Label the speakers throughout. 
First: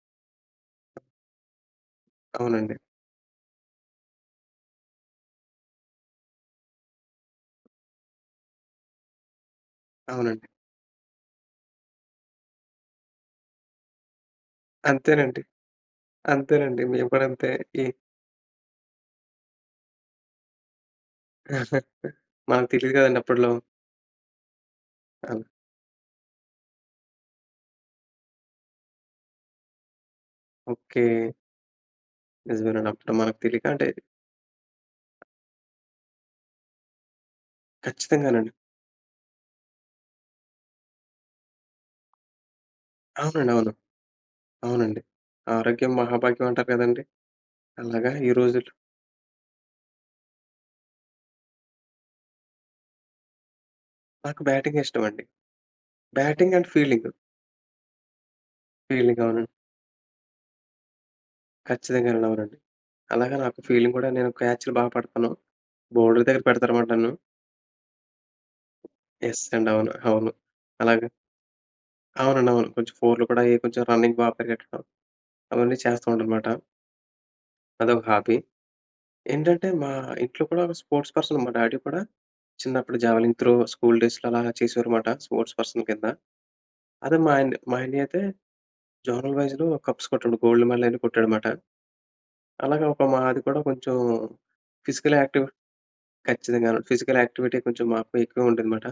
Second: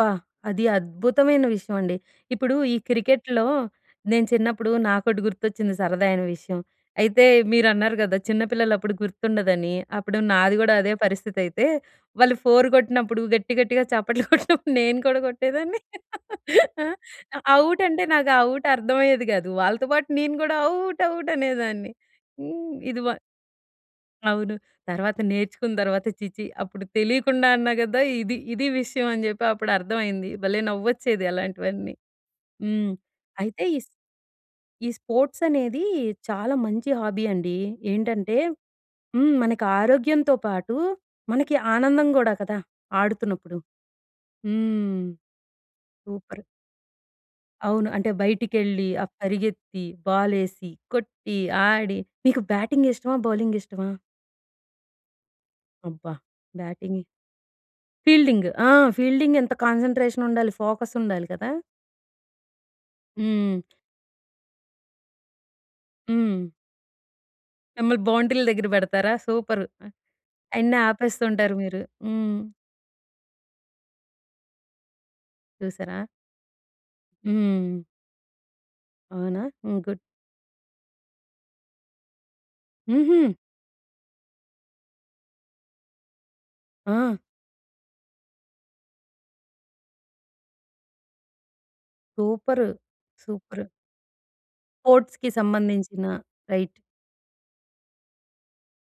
Speaker 1: అబ్బా! అది అద్భుతమైన విషయం అండి. ఇప్పుడు
Speaker 2: అవునండి.
Speaker 1: ఈ క్రికెట్‌లో నేను చిన్నప్పుడు నాకొకటి గుర్తొచ్చింది సరదా అయిన విషయం. అయితే మీరు అన్నారు కదా! చిన్న పిల్లలు అప్పుడు గుర్తుండదని. అప్పుడు
Speaker 2: అవునండి.
Speaker 1: నాది గూడా అదే పరిస్థితి అయితే. వాళ్ళు ఫోర్ కొట్టినప్పుడు గట్టి, గట్టిగా చప్పట్లు కొట్టినప్పుడు నేను కూడా
Speaker 2: అంతేనండి.
Speaker 1: కొట్టేదాన్ని.
Speaker 2: అంతేనండి.
Speaker 1: ఆహ్,
Speaker 2: మేము కూడా అంతే
Speaker 1: ఔట్
Speaker 2: ఈ
Speaker 1: అంటే నాకు ఔట్ అర్థం అయ్యేది కాదు. వాళ్ళతో పాటు నేను కూడా ఔట్, ఔట్ అనేదాన్ని.
Speaker 2: మనకు
Speaker 1: హ్మ్,
Speaker 2: తెలియదు
Speaker 1: ఇది బా
Speaker 2: కదండీ! అప్పట్లో.
Speaker 1: అవును. తర్వాత
Speaker 2: అన్
Speaker 1: నేర్చుకున్న తర్వాత ఛీ! ఛీ! అప్పుడు తెలియకుండా అన్నా కదా! ఇది, ఇది విషయం అని చెప్పి అప్పుడు అర్థమయింది. భలే!
Speaker 2: ఓకే.
Speaker 1: నవ్వొచ్చేది అలాంటివన్నీ.
Speaker 2: నిజమేనండి.
Speaker 1: హ్మ్.
Speaker 2: అప్పుడు మనకు
Speaker 1: అయితే
Speaker 2: తెలియక అంటే
Speaker 1: ఈస్ ఈ స్పోర్ట్స్ అనేది చాలా మంచి హాబీ అండి. ఏంటంటే,
Speaker 2: ఖచ్చితంగానండి.
Speaker 1: హ్మ్, మనకి ఆరోగ్యంతో పాటు మనకి ఆనందం కూడా కదా!
Speaker 2: అవునండి.
Speaker 1: ఆడుతున్నప్పుడు.
Speaker 2: అవును. అవునండి.
Speaker 1: హ్మ్.
Speaker 2: ఆరోగ్యం
Speaker 1: సూపర్!
Speaker 2: మహాభాగ్యం అంటారు కదండీ!
Speaker 1: అవును.
Speaker 2: అలాగా
Speaker 1: అంటే
Speaker 2: ఈ రోజుల్లో
Speaker 1: బయటికెళ్ళి ఆ పరిగెత్తి, బాల్ వేసి, కొట్టి, ఆడి, మీకు బ్యాటింగ్ ఇష్టమా? బౌలింగ్ ఇష్టమా?
Speaker 2: నాకు బ్యాటింగ్ ఇష్టం అండి.
Speaker 1: అబ్బా!
Speaker 2: Batting and
Speaker 1: batting
Speaker 2: fielding.
Speaker 1: Fielding ఆ!
Speaker 2: ఫీల్డింగ్
Speaker 1: ఫీల్డింగ్
Speaker 2: అవునండి.
Speaker 1: ఎంత కాన్సన్‌ట్రేషన్ ఉండాలి! ఫోకస్ ఉండాలి కదా!
Speaker 2: ఖచ్చితంగానండి. అవునండి. అలాగ నాకు
Speaker 1: హ్మ్.
Speaker 2: ఫీల్డింగ్ కూడా నేను క్యాచ్‌లు బాగా పడతాను. బౌండరీ దగ్గర
Speaker 1: హ్మ్.
Speaker 2: పెడతారనమాట నన్ను.
Speaker 1: మిమ్మల్ని బౌంటీల దగ్గర పెడతారా?
Speaker 2: Yes
Speaker 1: super!
Speaker 2: అండి. అవును. అవును.
Speaker 1: అయన్నీ
Speaker 2: అలాగ
Speaker 1: ఆపేస్తుంటారు మీరు. హ్మ్.
Speaker 2: అవునండి. అవును. కొంచెం ఫోర్‌లు కూడా అయి కొంచెం రన్నింగ్ బాగా పరిగెట్టడం, అవన్నీ
Speaker 1: చూసారా?
Speaker 2: చేస్తూ ఉంటా అన్నమాట.
Speaker 1: హ్మ్.
Speaker 2: అదొక హాబీ.
Speaker 1: అవునా?
Speaker 2: ఏంటంటే
Speaker 1: హ్మ్.
Speaker 2: మా
Speaker 1: గుడ్.
Speaker 2: ఇంట్లో కూడా ఒక స్పోర్ట్స్ పర్సన్ మా డ్యాడీ కూడా చిన్నప్పుడు
Speaker 1: హుహు.
Speaker 2: జావెలిన్ త్రో స్కూల్ డేస్‌లో అలా చేసేవారన్నమాట స్పోర్ట్స్ పర్సన్ కింద.
Speaker 1: ఆ!
Speaker 2: అదే మా అన్-మా అన్నయ అయితే జోనల్ వైస్‌లో కప్స్ కొట్టాడు. గోల్డ్ మెడల్ అయన్నీ కొట్టాడు అన్నమాట.
Speaker 1: సూపరు.
Speaker 2: అలాగ ఒక మాది కూడా
Speaker 1: సూపరు.
Speaker 2: కొంచెం ఫిజికల్
Speaker 1: స్పోర్ట్స్‌కి
Speaker 2: యాక్టివి
Speaker 1: సంబంధించిన, రైట్.
Speaker 2: ఖచ్చితంగా. ఫిజికల్ యాక్టివిటీ కొంచెం మాకు ఎక్కువ ఉంటుందన్నమాట.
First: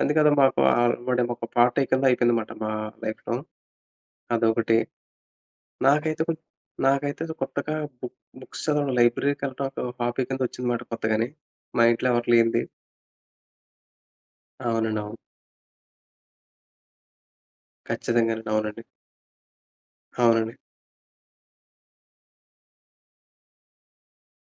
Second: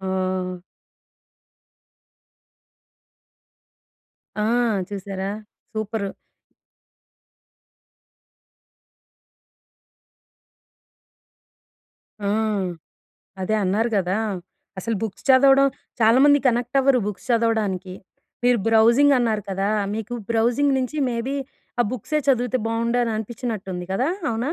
Speaker 2: అందుకే అదో
Speaker 1: ఆ!
Speaker 2: మాకు అలవాటేమో ఒక పార్ట్ కింద అయిపోయిందన్నమాట. మా లైఫ్‌లో.
Speaker 1: ఆ!
Speaker 2: అదొకటి.
Speaker 1: చూశారా? సూపరు.
Speaker 2: నాకైతే కొన్ నాకైతే అసలు కొత్తగా బుక్ బుక్స్ చదవడం, లైబ్రరీకి వెళ్ళడం ఒక హాబీ కింద వచ్చిందనమాట కొత్తగానే. మా ఇంట్లో
Speaker 1: ఆ!
Speaker 2: ఎవరికి లేనిది.
Speaker 1: అదే అన్నారు కదా! అసలు
Speaker 2: అవునండి. అవును.
Speaker 1: బుక్స్ చదవడం చాలామంది కనెక్ట్ అవ్వరు. బుక్స్ చదవడానికి.
Speaker 2: ఖచ్చితంగానండి.
Speaker 1: మీరు
Speaker 2: అవునండి.
Speaker 1: బ్రౌజింగ్ అన్నారు కదా! మీకు
Speaker 2: అవునండి.
Speaker 1: బ్రౌజింగ్ నుంచి మేబీ ఆ బుక్సే చదివితే బాగుండు అని అనిపించినట్టుంది కదా? అవునా?